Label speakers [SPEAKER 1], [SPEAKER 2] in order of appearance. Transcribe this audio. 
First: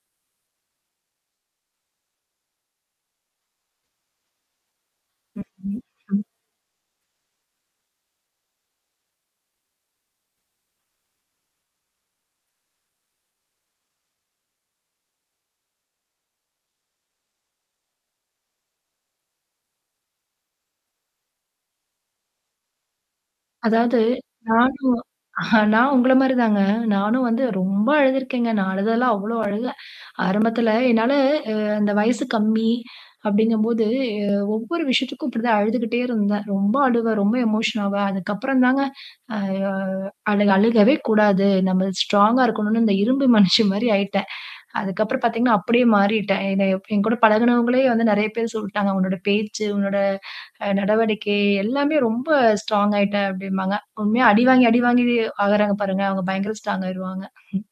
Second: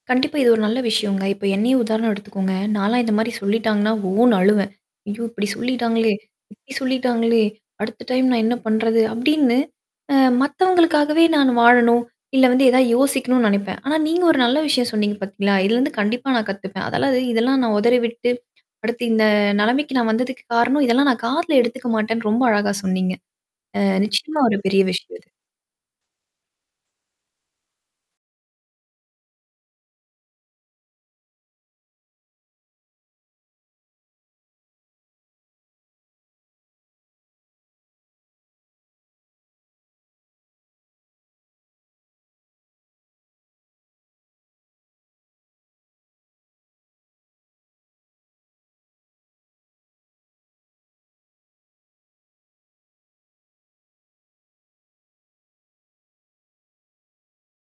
[SPEAKER 1] கண்டிப்பா இது ஒரு நல்ல விஷயங்க. இப்ப என்னையே உதாரணம் எடுத்துக்கோங்க. நான்லாம் இந்த மாரி சொல்லிட்டாங்கன்னா, ஓன்னு அழுவேன். "ஐயோ! இப்டி
[SPEAKER 2] ம்ஹ்ம்
[SPEAKER 1] சொல்லிட்டாங்களே
[SPEAKER 2] ம்
[SPEAKER 1] இப்டி சொல்லிட்டாங்களே. அடுத்த டைம் நான் என்னா பண்றது?" அப்படின்னு, அ மத்தவங்களுக்காகவே நான் வாழணும், இல்ல வந்து ஏதாவது யோசிக்கணும்ன்னு நெனைப்பேன். ஆனா நீங்க ஒரு நல்ல விஷயம் சொன்னீங்க பாத்தீங்களா? இதுலருந்து கண்டிப்பா நான் கத்துப்பேன். அதெல்லாம் இது இதெல்லாம் நான் உதறிவிட்டு, அடுத்து இந்த நெலமைக்கு நான் வந்ததுக்கு காரணம், இதெல்லாம் நான் காதுல எடுத்துக்க மாட்டேன்னு, ரொம்ப அழகா சொன்னீங்க. அ
[SPEAKER 2] அதாவது,
[SPEAKER 1] நிச்சயமா ஒரு பெரிய
[SPEAKER 2] நானும்
[SPEAKER 1] விஷயம் இது.
[SPEAKER 2] அ, நான் உங்கள மாதிரி தாங்க. நானும் வந்து ரொம்ப அழுதுருக்கேங்க. நான் அழுததெல்லாம் அவ்ளோ அழுக! ஆரம்பத்துல என்னால அ அந்த வயசு கம்மி அப்டிங்கம்போது, ஏ ஒவ்வொரு விஷயத்துக்கும் இப்டித்தான் அழுதுகிட்டே இருந்தேன். ரொம்ப அழுவேன், ரொம்ப எமோஷன் ஆவேன். அதுக்கு அப்புறம் தாங்க அ யோ அழுக் அழுகவே கூடாது. நம்ம ஸ்ட்ராங்கா இருக்கனும்ன்னு, இந்த இரும்பு மனுஷி மாரி ஆயிட்டேன். அதுக்கு அப்புறம் பாத்தீங்கன்னா, அப்படியே மாறிட்டேன். என்ன எப் என் கூட பழகுனவங்களே வந்து நெறையா பேர் சொல்டாங்க. "உன்னோட பேச்சு, உன்னோட அ, நடவடிக்கை எல்லாமே ரொம்ப ஸ்ட்ராங் ஆயிட்ட" அப்டிம்பாங்க. உண்மையா அடிவாங்கி அடிவாங்கியே ஆகறாங்க பாருங்க. அவுங்க பயங்கர ஸ்ட்ராங் ஆயிருவாங்க.